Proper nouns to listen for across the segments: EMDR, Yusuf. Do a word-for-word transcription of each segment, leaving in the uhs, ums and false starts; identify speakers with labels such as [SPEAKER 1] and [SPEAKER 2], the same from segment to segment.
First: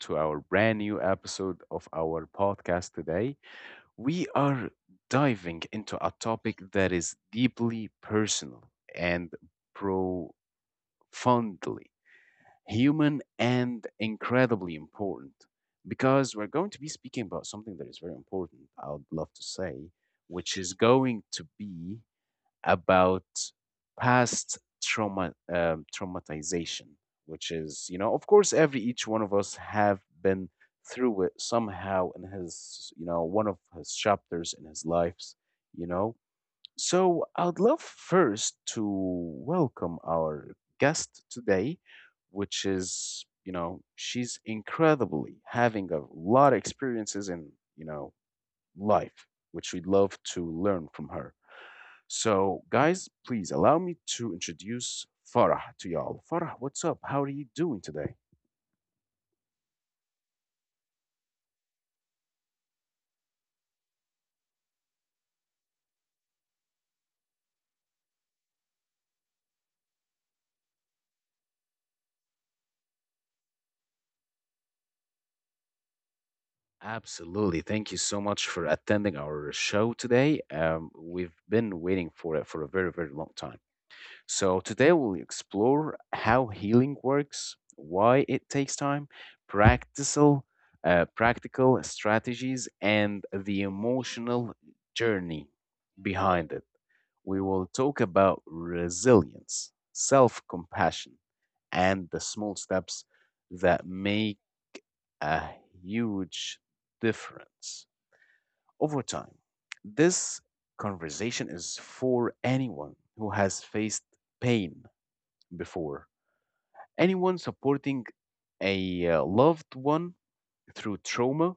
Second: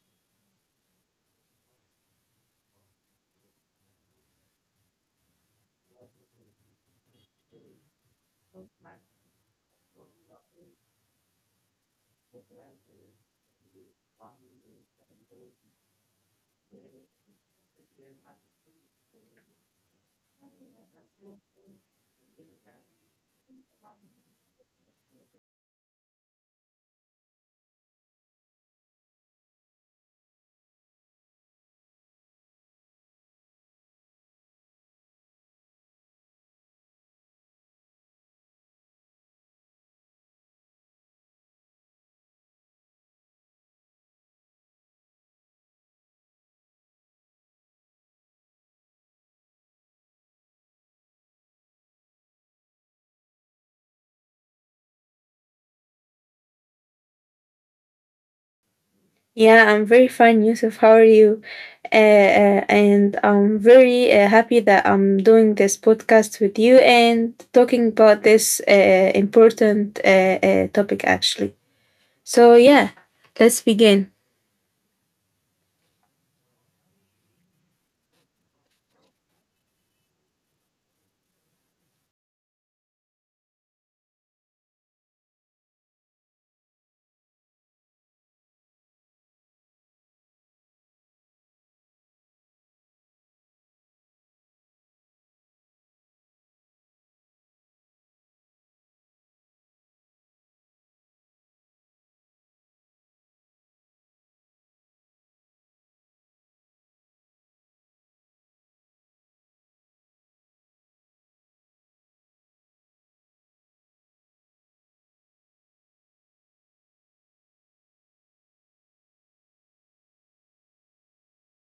[SPEAKER 1] to our brand new episode of our podcast today. We are diving into a topic that is deeply personal and profoundly human and incredibly important, because we're going to be speaking about something that is very important, I would love to say, which is going to be about past trauma um, traumatization, which is you know of course every each one of us have been through it somehow in his you know one of his chapters in his lives you know so I'd love first to welcome our guest today, which is, you know she's incredibly having a lot of experiences in, you know life, which we'd love to learn from her. So, guys, please allow me to introduce Farah to y'all. Farah, what's up? How are you doing today?
[SPEAKER 2] Yeah, I'm very fine, Yusuf. How are you? Uh, uh, and I'm very uh, happy that I'm doing this podcast with you and talking about this uh, important uh, uh, topic, actually. So, yeah, let's begin.
[SPEAKER 1] Absolutely. Thank you so much for attending our show today. Um, we've been waiting for it for a very, very long time. So, today we'll explore how healing works, why it takes time, practical, uh, practical strategies, and the emotional journey behind it. We will talk about resilience, self compassion, and the small steps that make a huge difference over time. This conversation is for anyone who has faced pain before, anyone supporting a uh, loved one through trauma,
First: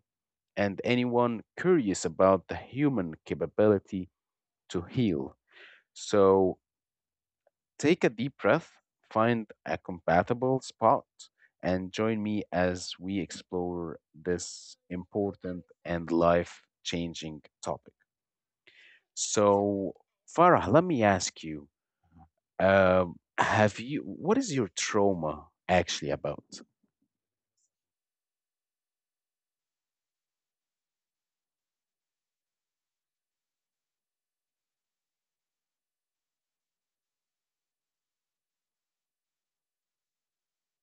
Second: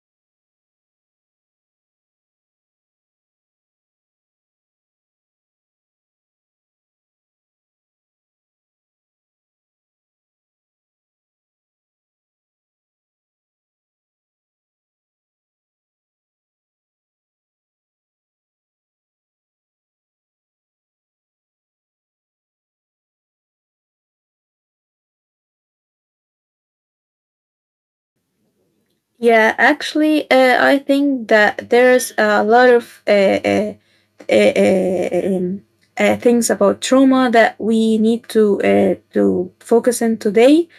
[SPEAKER 1] and anyone curious about the human capability to heal. So, take a deep breath, find a compatible spot, and join me as we explore this important and life changing topic. So, Farah, let me ask you, uh, have you, what is your trauma actually about?
[SPEAKER 2] Yeah, actually, uh, I think that there's a lot of uh, uh, uh, uh, um, uh, things about trauma that we need to uh, to focus on today.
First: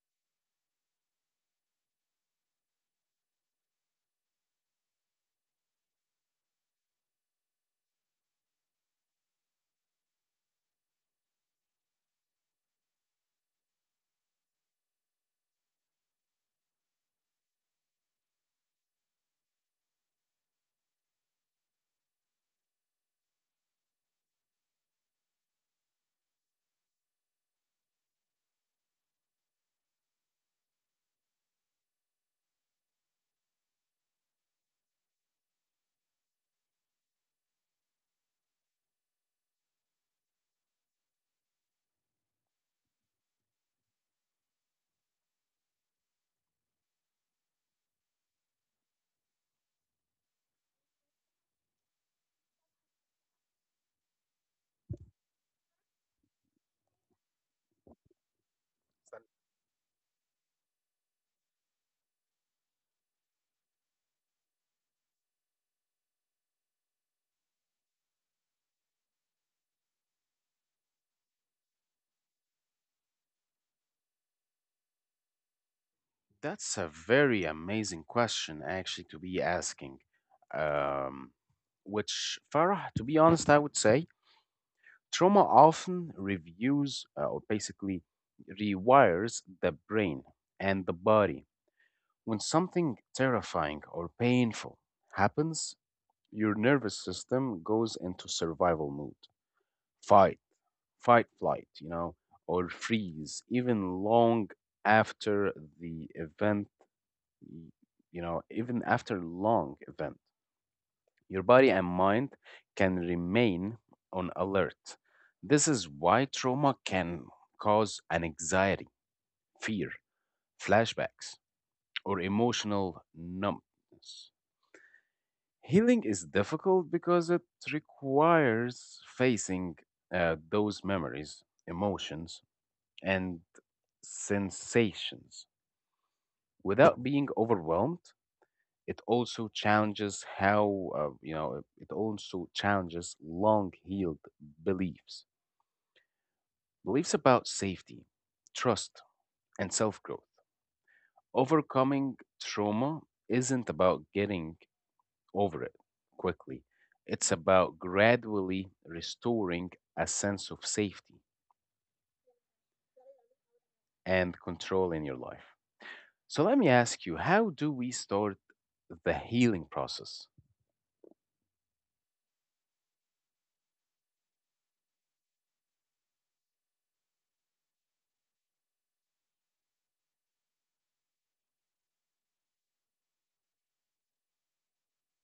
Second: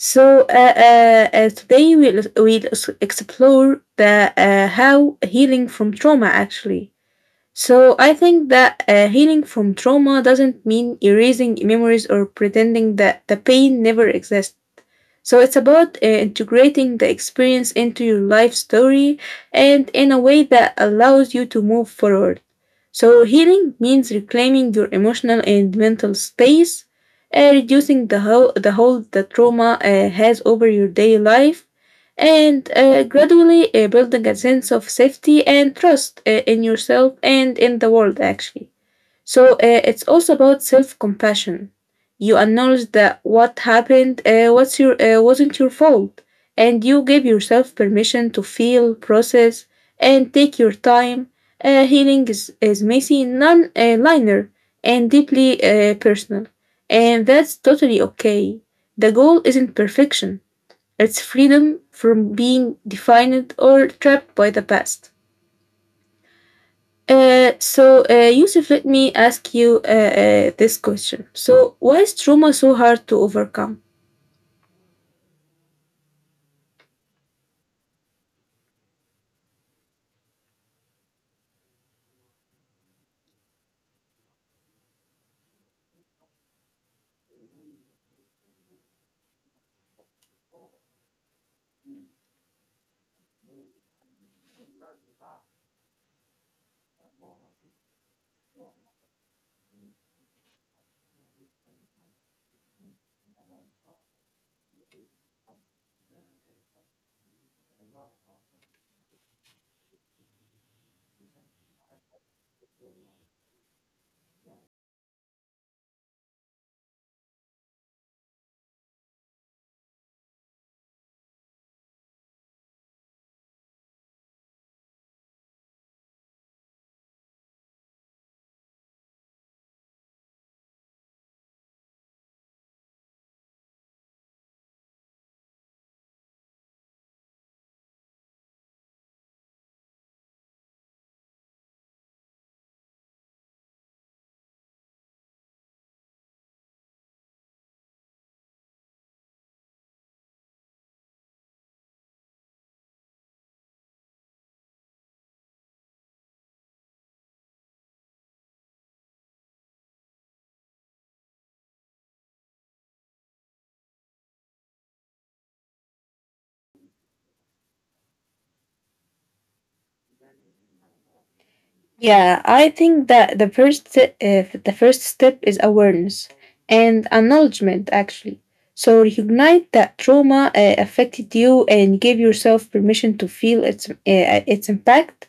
[SPEAKER 2] So uh, uh, uh, today we'll, we'll s- explore the uh, how healing from trauma actually. So I think that uh, healing from trauma doesn't mean erasing memories or pretending that the pain never existed. So it's about uh, integrating the experience into your life story and in a way that allows you to move forward. So healing means reclaiming your emotional and mental space, uh, reducing the whole the hold the trauma uh, has over your daily life, and uh, gradually uh, building a sense of safety and trust uh, in yourself and in the world actually. So uh, it's also about self compassion. You acknowledge that what happened uh, what's your, uh, wasn't your fault, and you give yourself permission to feel, process, and take your time. Uh, healing is, is messy, non uh, linear, and deeply uh, personal. And that's totally okay. The goal isn't perfection, it's freedom from being defined or trapped by the past. Uh, so, uh, Yusuf, let me ask you uh, uh, this question. So, why is trauma so hard to overcome?
[SPEAKER 1] That's a very amazing question, actually, to be asking. Um, which, Farah, to be honest, I would say trauma often reviews uh, or basically rewires the brain and the body. When something terrifying or painful happens, your nervous system goes into survival mode. fight. Fight, flight, you know, or freeze, even long after the event, you know, even after long event. Your body and mind can remain on alert. This is why trauma can cause an anxiety, fear, flashbacks, or emotional numbness. Healing is difficult because it requires facing uh, those memories, emotions, and sensations without being overwhelmed. It also challenges how, uh, you know, it also challenges long healed beliefs, beliefs about safety, trust, and self growth. Overcoming trauma isn't about getting over it quickly, it's about gradually restoring a sense of safety and control in your life. So let me ask you, how do we start the healing process?
[SPEAKER 2] Yeah, I think that the first st- uh, the first step is awareness and acknowledgement actually. So recognize that trauma uh, affected you and give yourself permission to feel its uh, its impact.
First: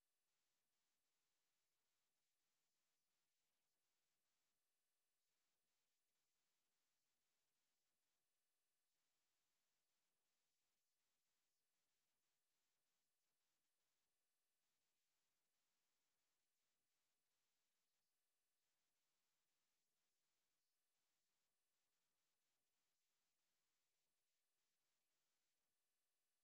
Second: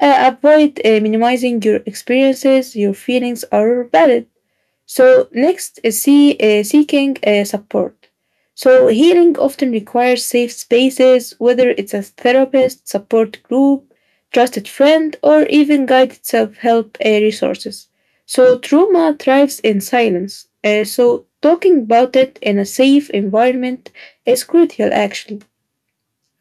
[SPEAKER 2] Uh, avoid uh, minimizing your experiences. Your feelings are valid. So next is see, uh, seeking uh, support. So healing often requires safe spaces, whether it's a therapist, support group, trusted friend, or even guided self-help uh, resources. So trauma thrives in silence. Uh, so talking about it in a safe environment is crucial, actually.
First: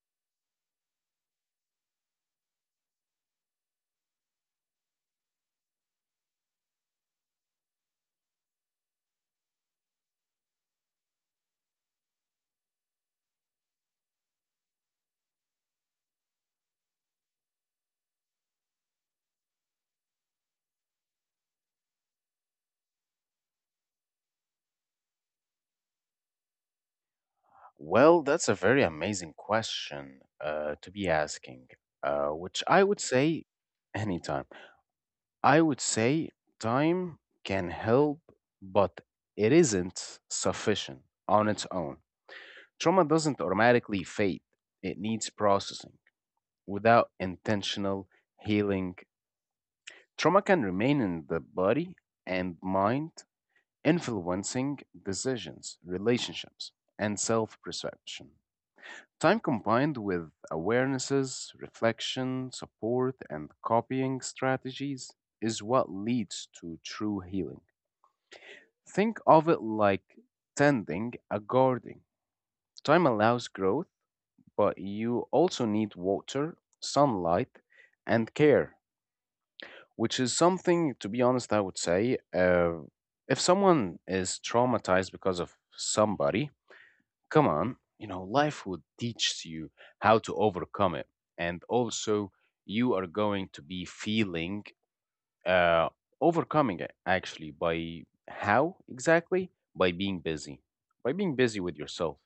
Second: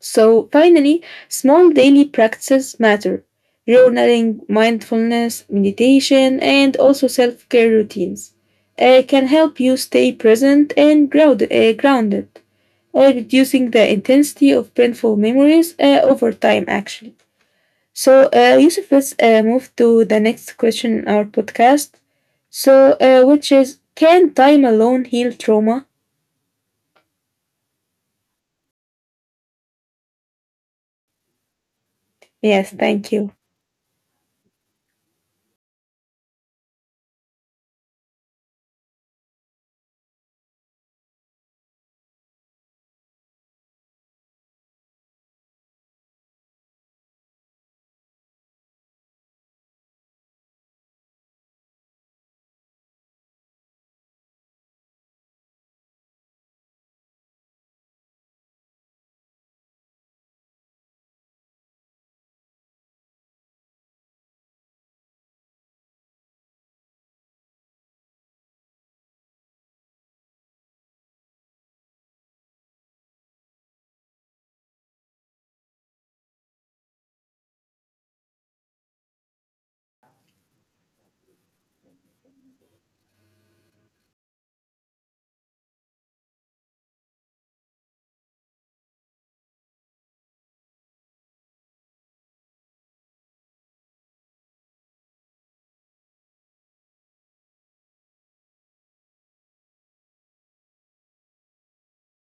[SPEAKER 2] So finally, small daily practices matter. Journaling, mindfulness, meditation, and also self care routines uh, can help you stay present and ground, uh, grounded, uh, reducing the intensity of painful memories uh, over time, actually. So, uh, Yusuf, let's uh, move to the next question in our podcast. So, uh, which is, can time alone heal trauma?
[SPEAKER 1] Well, that's a very amazing question uh, to be asking, uh, which
[SPEAKER 2] Yes,
[SPEAKER 1] I would
[SPEAKER 2] thank you.
[SPEAKER 1] say anytime. I would say time can help, but it isn't sufficient on its own. Trauma doesn't automatically fade, it needs processing. Without intentional healing, trauma can remain in the body and mind, influencing decisions, relationships, and self perception. Time combined with awarenesses, reflection, support, and copying strategies is what leads to true healing. Think of it like tending a garden. Time allows growth, but you also need water, sunlight, and care, which is something, to be honest, I would say. Uh, if someone is traumatized because of somebody, come on, you know, life will teach you how to overcome it. And also, you are going to be feeling, uh, overcoming it actually by how exactly, by being busy, by being busy with yourself,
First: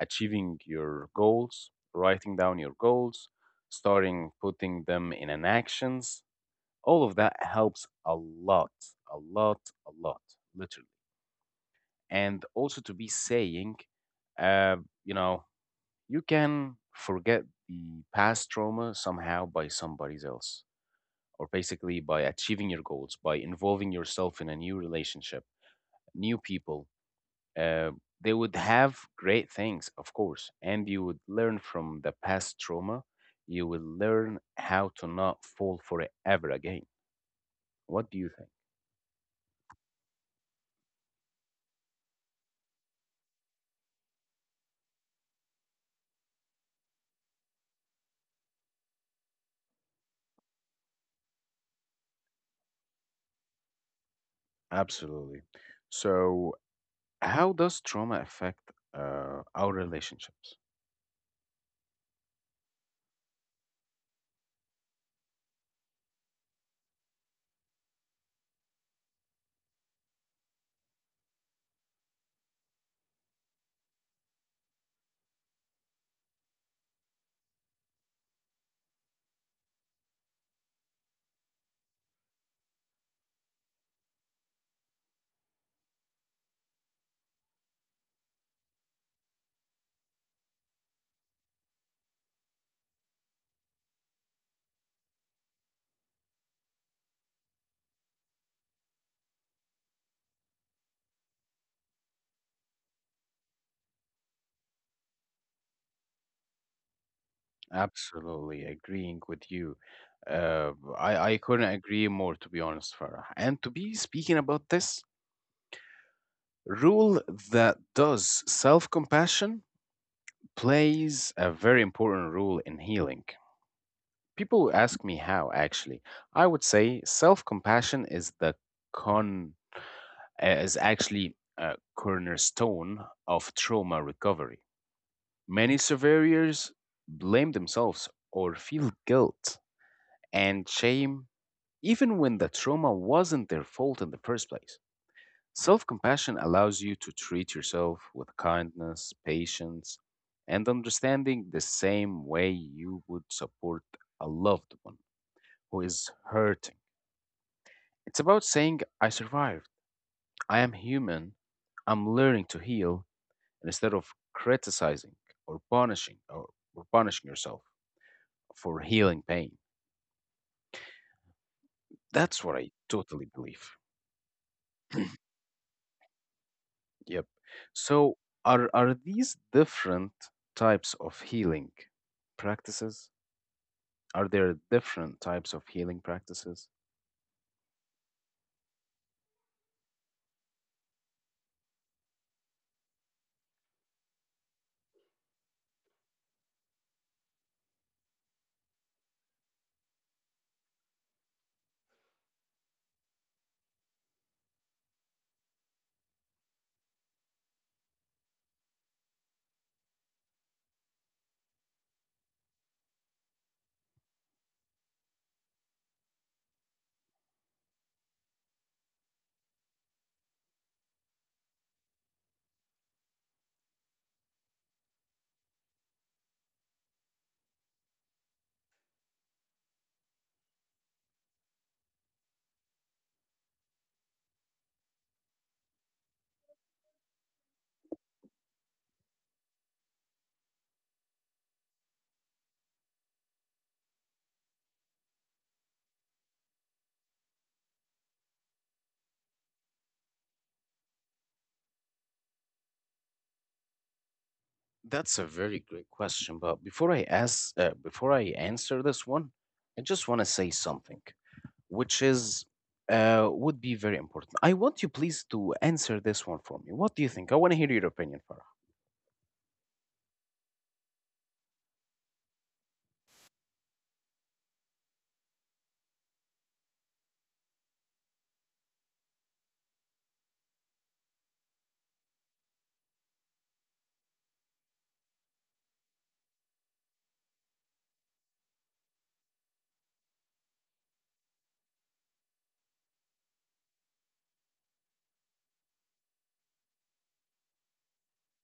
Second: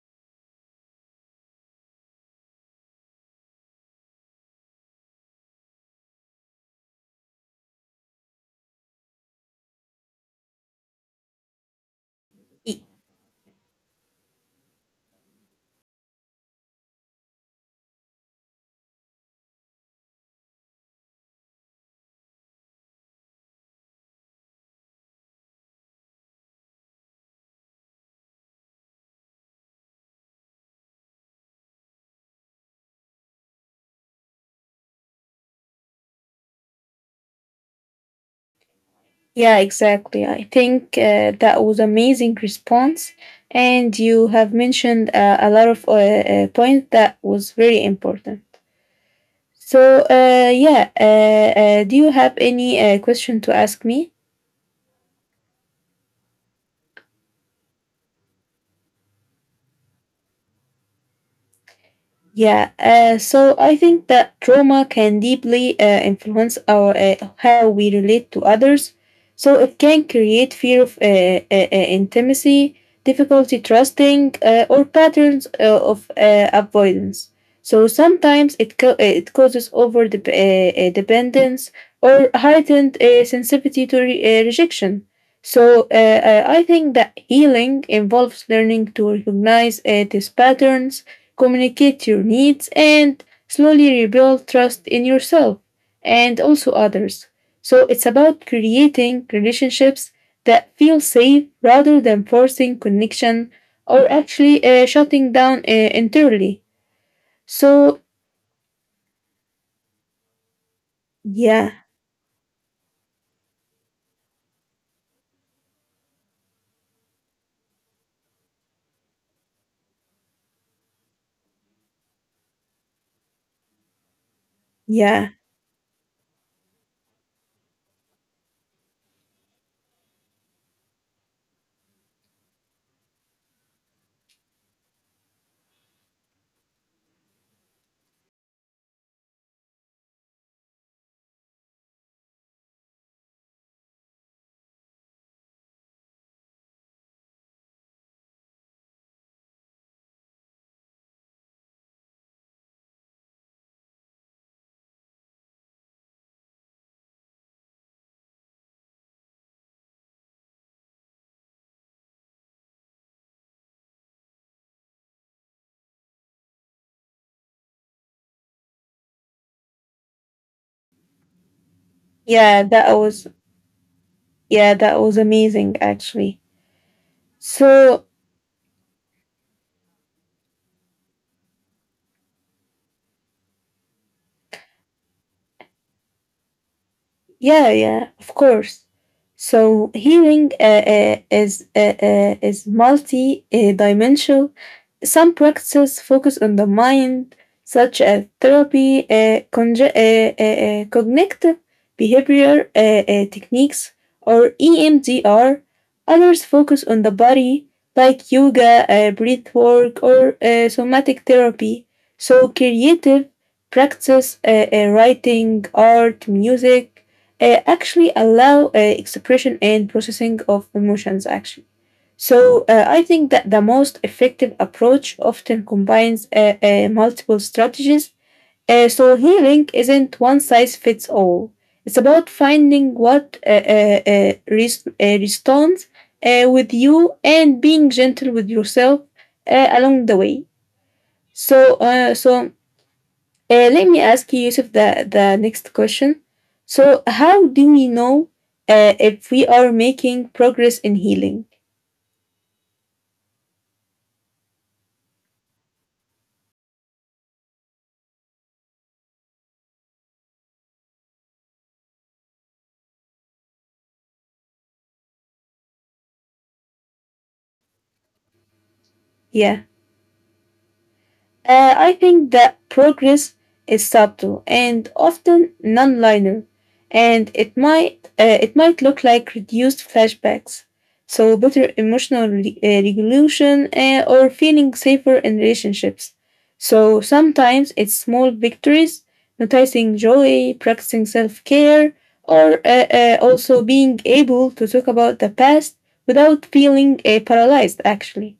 [SPEAKER 1] achieving your goals, writing down your goals, starting putting them in an actions. All of that helps a lot, a lot, a lot, literally. And also to be saying, uh, you know you can forget the past trauma somehow by somebody else, or basically by achieving your goals, by involving yourself in a new relationship, new people, uh, they would have great things, of course, and you would learn from the past trauma. You will learn how to not fall for it ever again. What do you think?
[SPEAKER 2] Yeah, exactly. I think uh, that was amazing response, and you have mentioned uh, a lot of uh, uh, points that was very important. So, uh, yeah, uh, uh, do you have any uh, question to ask me?
[SPEAKER 1] Absolutely. So, how does trauma affect uh, our relationships?
[SPEAKER 2] Yeah, uh, so I think that trauma can deeply uh, influence our uh, how we relate to others. So it can create fear of uh, uh, uh, intimacy, difficulty trusting, uh, or patterns uh, of uh, avoidance. So sometimes it co- uh, it causes over dep- uh, uh, dependence or heightened uh, sensitivity to re- uh, rejection. So uh, uh, I think that healing involves learning to recognize uh, these patterns, communicate your needs, and slowly rebuild trust in yourself and also others. So it's about creating relationships that feel safe rather than forcing connection or actually uh, shutting down uh, entirely. So
[SPEAKER 1] Absolutely agreeing with you. Uh, I, I couldn't
[SPEAKER 2] yeah,
[SPEAKER 1] agree more, to be honest, Farah. And to be speaking about this, rule that does self compassion plays a very important role in healing. People will ask me
[SPEAKER 2] yeah,
[SPEAKER 1] how actually. I would say self compassion is the con eh, is actually a cornerstone of trauma recovery. Many survivors blame themselves or feel guilt and shame even when the trauma wasn't their fault in the first place. Self compassion allows you to treat yourself with kindness, patience, and understanding the same way you would support a loved one who is hurting. It's about saying, I survived, I am human, I'm learning to heal, instead of criticizing or punishing or, or punishing yourself for healing pain. That's what
[SPEAKER 2] yeah,
[SPEAKER 1] I
[SPEAKER 2] that
[SPEAKER 1] totally
[SPEAKER 2] was
[SPEAKER 1] believe.
[SPEAKER 2] yeah, that was amazing actually.
[SPEAKER 1] Yep.
[SPEAKER 2] So
[SPEAKER 1] So, are, are these different types of healing practices? Are there different types of healing practices?
[SPEAKER 2] yeah, yeah, of course. So healing uh, uh, is uh, uh, is multi-dimensional. Some practices focus on the mind, such as therapy, uh, conge- uh, uh, uh, cognitive behavior uh, uh, techniques, or E M D R. Others focus on the body, like yoga, uh, breath work, or uh, somatic therapy. So, creative practices, uh, uh, writing, art, music, uh, actually allow uh, expression and processing of emotions, actually. So uh, I think that the most effective approach often combines uh, uh, multiple strategies. Uh, so healing isn't one size fits all. It's about finding what uh, uh, uh, res- uh, responds uh, with you and being gentle with yourself uh, along the way. So uh, so uh, let me ask you, Yusuf, the, the next question. So how do we know uh, if we are making progress in healing?
[SPEAKER 1] That's a very great question, but before I ask, uh, before I answer this one, I just want to say something, which is uh, would be very important. I want you please to answer this one for me. What do you think? I want to hear your opinion, Farah.
[SPEAKER 2] Yeah. Uh, I think that progress is subtle and often non-linear, and it might uh, it might look like reduced flashbacks, so better emotional re- uh, regulation uh, or feeling safer in relationships. So sometimes it's small victories, noticing joy, practicing self-care, or uh, uh, also being able to talk about the past without feeling uh, paralyzed, actually.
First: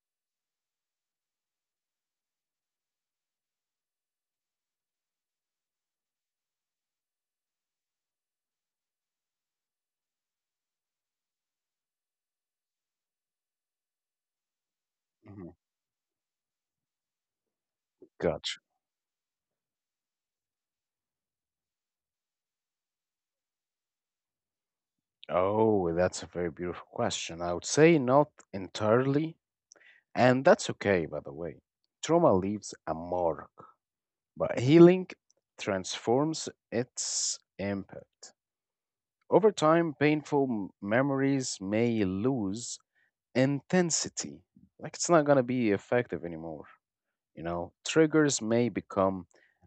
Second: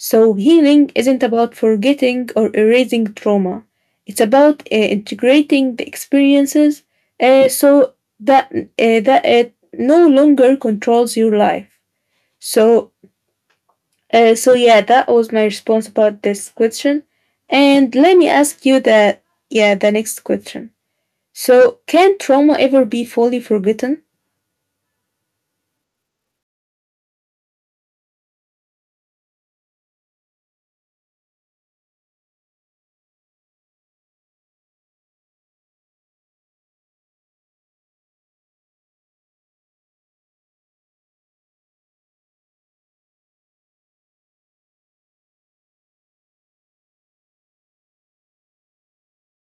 [SPEAKER 2] So, healing isn't about forgetting or erasing trauma. It's about uh, integrating the experiences uh, so that uh, that it no longer controls your life. So, uh, so yeah, that was my
[SPEAKER 1] Mhm.
[SPEAKER 2] response about this question. And let me
[SPEAKER 1] Gotcha.
[SPEAKER 2] ask you that yeah, the next question. So, can trauma ever be fully forgotten?
[SPEAKER 1] Oh, that's a very beautiful question. I would say not entirely, and that's okay, by the way. Trauma leaves a mark, but healing transforms its impact. Over time, painful m- memories may lose intensity. Like it's not going to be effective anymore. You know, triggers may become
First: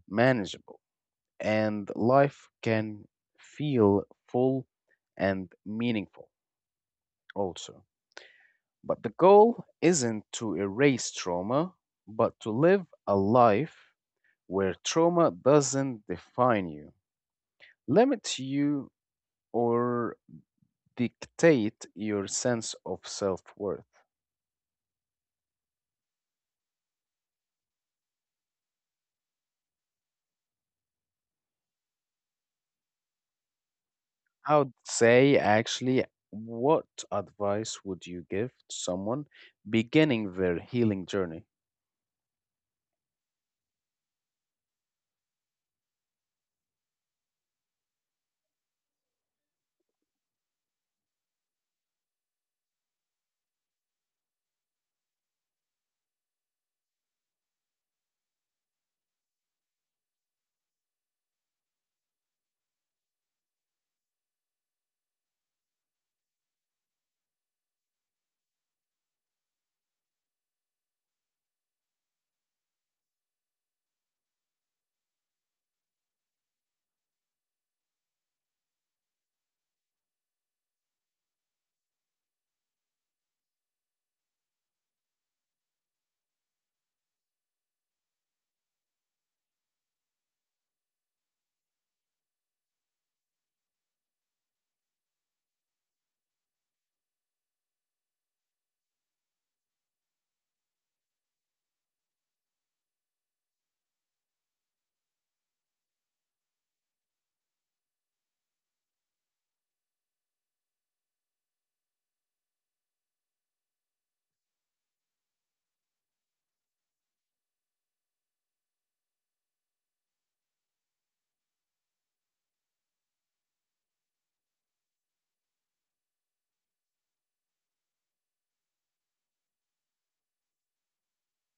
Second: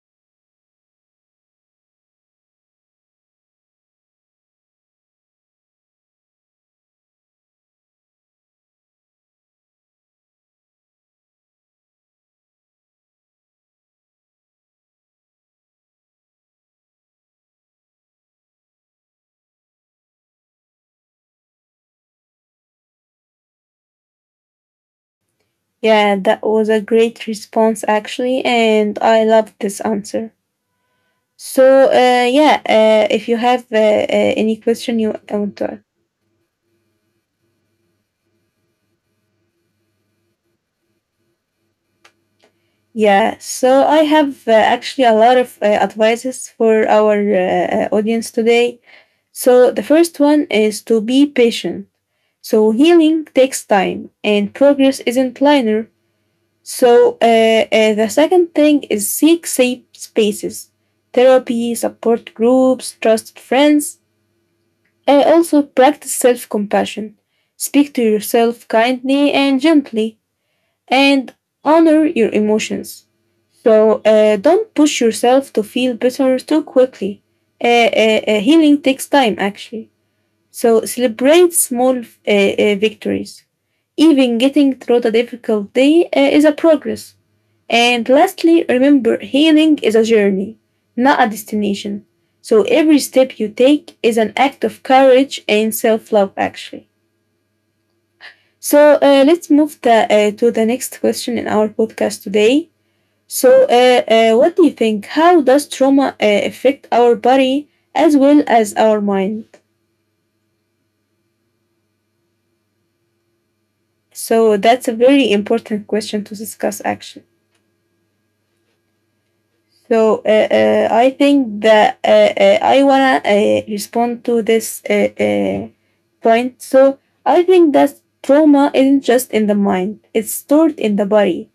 [SPEAKER 1] manageable and life can feel full and meaningful also. But the goal isn't to erase trauma, but to live a life where trauma doesn't define you, limit you, or dictate your sense of self worth.
[SPEAKER 2] Yeah, that was a great response actually, and I love this answer. So uh, yeah, uh, if you have uh, uh, any
[SPEAKER 1] I would
[SPEAKER 2] question you
[SPEAKER 1] say
[SPEAKER 2] want to,
[SPEAKER 1] actually, what advice would you give to someone beginning their healing journey?
[SPEAKER 2] yeah. So I have uh, actually a lot of uh, advices for our uh, uh, audience today. So the first one is to be patient. So healing takes time, and progress isn't linear. So uh, uh, the second thing is seek safe spaces, therapy, support groups, trusted friends. Uh, also, practice self compassion. Speak to yourself kindly and gently, and honor your emotions. So, uh, don't push yourself to feel better too quickly. Uh, uh, uh, healing takes time, actually. So, celebrate small uh, uh, victories. Even getting through the difficult day uh, is a progress. And lastly, remember healing is a journey, not a destination. So every step you take is an act of courage and self love, actually. So uh, let's move the, uh, to the next question in our podcast today. So, uh, uh, what do you think? How does trauma uh, affect our body as well as our mind? So, that's a very important question to discuss, actually. So uh, uh, I think that uh, uh, I wanna uh, respond to this uh, uh, point. So I think that trauma isn't just in the mind; it's stored in the body.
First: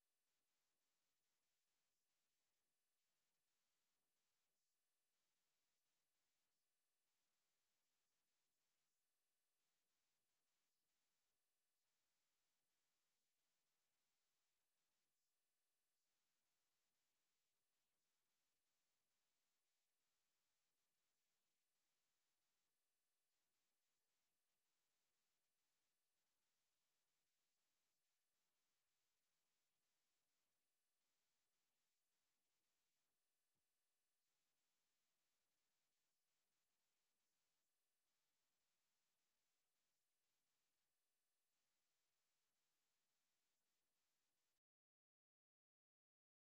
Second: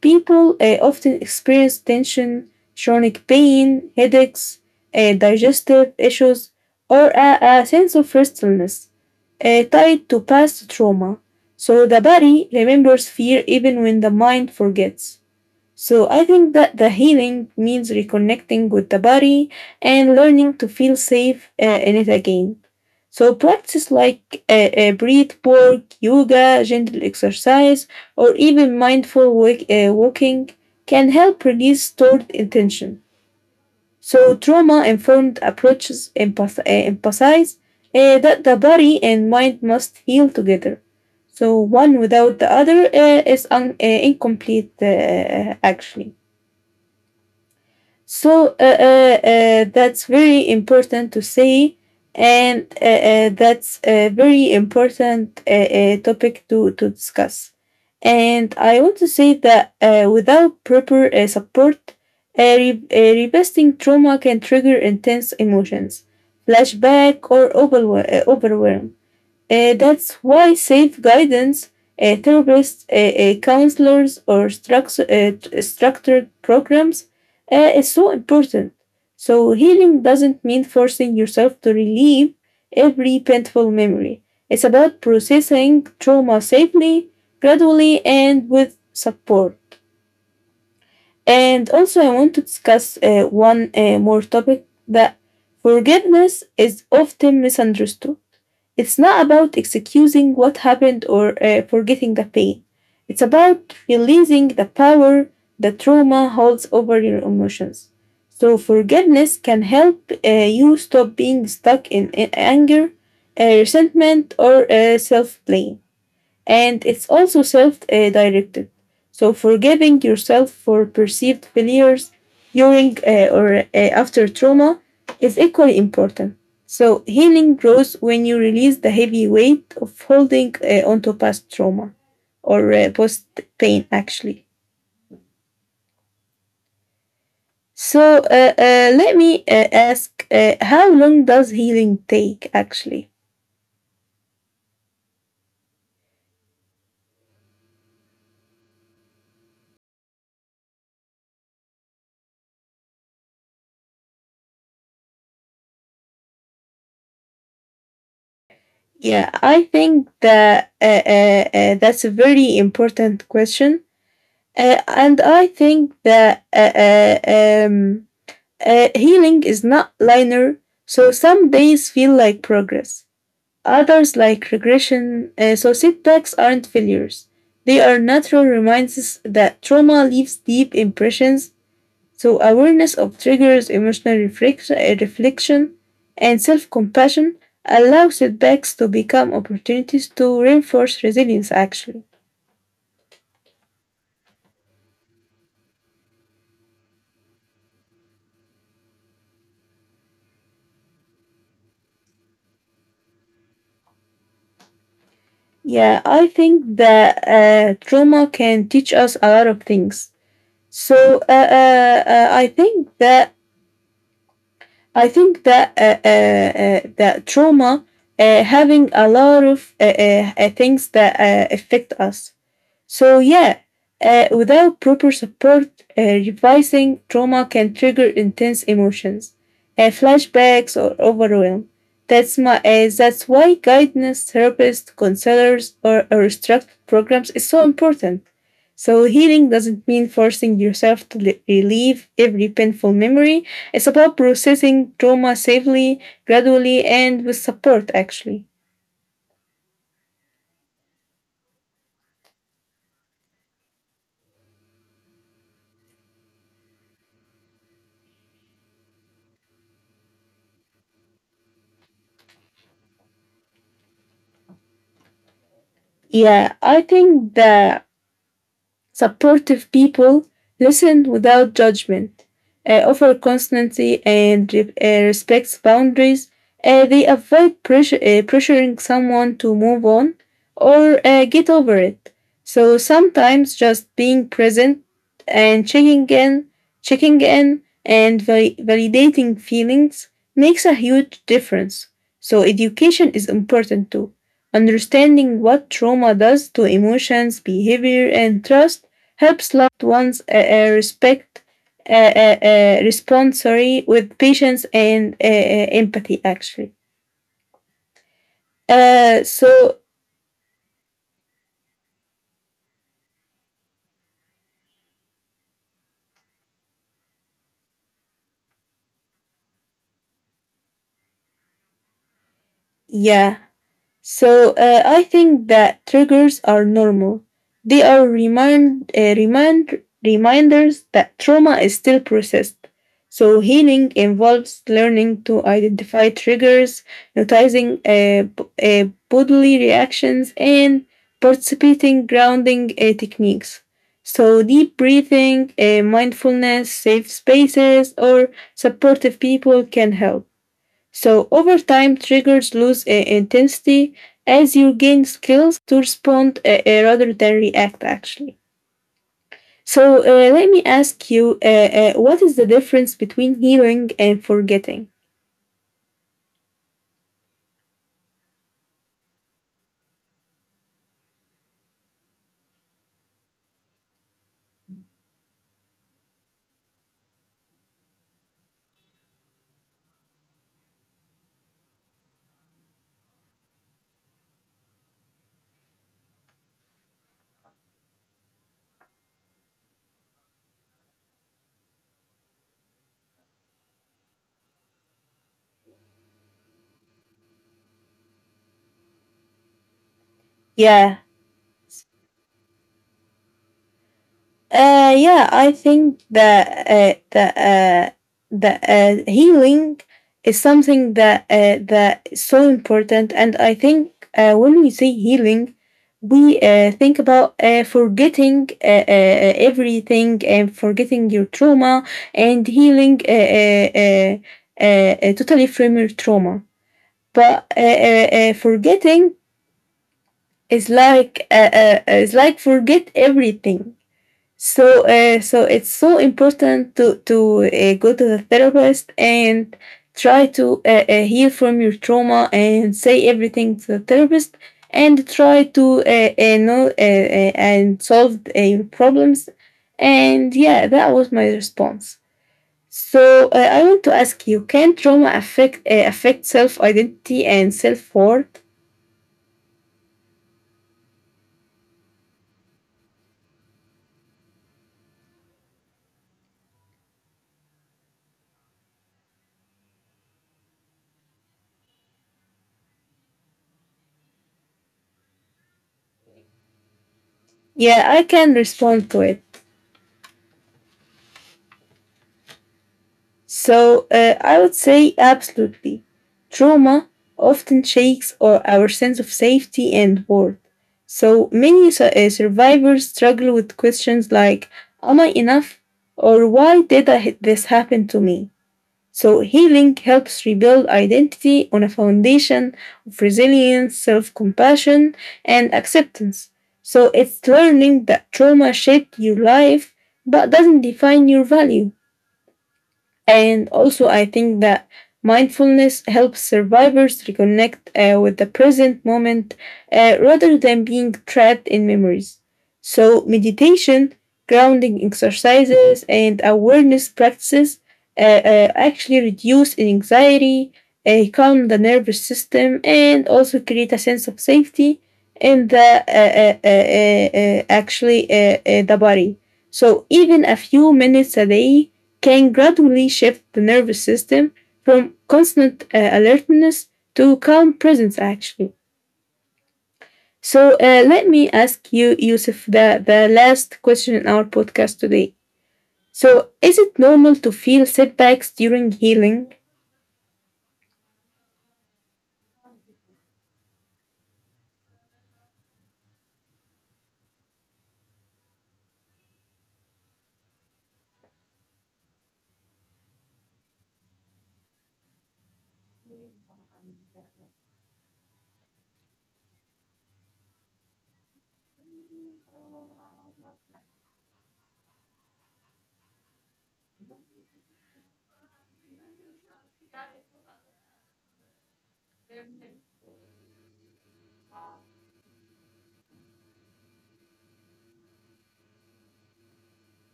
[SPEAKER 2] People uh, often experience tension, chronic pain, headaches, uh, digestive issues, or a, a sense of restlessness uh, tied to past trauma. So the body remembers fear even when the mind forgets. So I think that the healing means reconnecting with the body and learning to feel safe uh, in it again. So practice like uh, uh, breath work, yoga, gentle exercise, or even mindful walk, uh, walking can help release stored intention. So trauma-informed approaches empath- uh, emphasize uh, that the body and mind must heal together. So one without the other uh, is un- uh, incomplete, uh, actually. So uh, uh, uh, that's very important to say, and uh, uh, that's a very important uh, uh, topic to, to discuss. And I want to say that uh, without proper uh, support, uh, re- uh, revisiting trauma can trigger intense emotions, flashback, or overwhe- uh, overwhelm. Uh, that's why safe guidance, uh, therapists, uh, uh, counselors, or structure, uh, t- structured programs uh, is so important. So, healing doesn't mean forcing yourself to relieve every painful memory. It's about processing trauma safely, gradually, and with support. And also, I want to discuss uh, one uh, more topic, that forgiveness is often misunderstood. It's not about excusing what happened or uh, forgetting the pain. It's about releasing the power the trauma holds over your emotions. So, forgiveness can help uh, you stop being stuck in a- anger, uh, resentment, or uh, self blame, and it's also self uh, directed. So, forgiving yourself for perceived failures during uh, or uh, after trauma is equally important. So, healing grows when you release the heavy weight of holding uh, onto past trauma or uh, post pain, actually. So, uh, uh, let me uh, ask, uh, how long does healing take, actually? Yeah, I think that uh, uh, uh, that's a very important question. Uh, and I think that uh, uh, um, uh, healing is not linear, so some days feel like progress, others like regression. Uh, so setbacks aren't failures, they are natural reminders that trauma leaves deep impressions. So awareness of triggers, emotional reflect- uh, reflection, and self compassion allow setbacks to become opportunities to reinforce resilience, actually. Yeah, I think that uh, trauma can teach us a lot of things. So uh, uh, uh, I think that I think that uh, uh, uh, that trauma uh, having a lot of uh, uh, uh, things that uh, affect us. So, yeah, uh, without proper support, uh, revising trauma can trigger intense emotions, uh, flashbacks, or overwhelm. That's, my, uh, that's why guidance, therapists, counselors, or, or structured programs is so important. So, healing doesn't mean forcing yourself to li- relieve every painful memory. It's about processing trauma safely, gradually, and with support, actually. Yeah, I think that supportive people listen without judgment, uh, offer constancy and re- uh, respects boundaries. Uh, they avoid pressure, uh, pressuring someone to move on or uh, get over it. So sometimes just being present and checking in, checking in and val- validating feelings makes a huge difference. So education is important too. Understanding what trauma does to emotions, behavior, and trust helps loved ones uh, uh, respect uh, uh, uh, responsory with patience and uh, uh, empathy, actually. Uh, so, yeah. So uh, I think that triggers are normal. They are remind, uh, remind reminders that trauma is still processed. So healing involves learning to identify triggers, noticing uh, b- uh, bodily reactions, and participating grounding uh, techniques. So deep breathing, uh, mindfulness, safe spaces, or supportive people can help. So over time, triggers lose uh, intensity as you gain skills to respond uh, uh, rather than react, actually. So uh, let me ask you, uh, uh, what is the difference between healing and forgetting? Yeah, Uh, yeah, I think that uh, that uh, that uh, healing is something that uh, that is so important, and I think uh, when we say healing, we uh, think about uh, forgetting uh, uh, uh, everything and forgetting your trauma and healing uh, uh, uh, uh, uh, totally from your trauma. But uh, uh, uh, forgetting is like uh, uh, is like forget everything. So, uh, so it's so important to to uh, go to the therapist and try to uh, uh, heal from your trauma and say everything to the therapist and try to uh, uh, know uh, uh, and solve uh, your problems. And yeah, that was my response. So uh, I want to ask you: can trauma affect uh, affect self identity and self worth? Yeah, I can respond to it. So uh, I would say absolutely. Trauma often shakes our, our sense of safety and worth. So many su- uh, survivors struggle with questions like, am I enough? Or why did I, h- this happen to me? So healing helps rebuild identity on a foundation of resilience, self compassion, and acceptance. So it's learning that trauma shaped your life but doesn't define your value. And also, I think that mindfulness helps survivors reconnect uh, with the present moment uh, rather than being trapped in memories. So, meditation, grounding exercises, and awareness practices uh, uh, actually reduce anxiety, uh, calm the nervous system, and also create a sense of safety in the uh, uh, uh, uh, uh, actually uh, uh, the body. So even a few minutes a day can gradually shift the nervous system from constant uh, alertness to calm presence, actually. So uh, let me ask you, Yusuf, the, the last question in our podcast today. So, is it normal to feel setbacks during healing?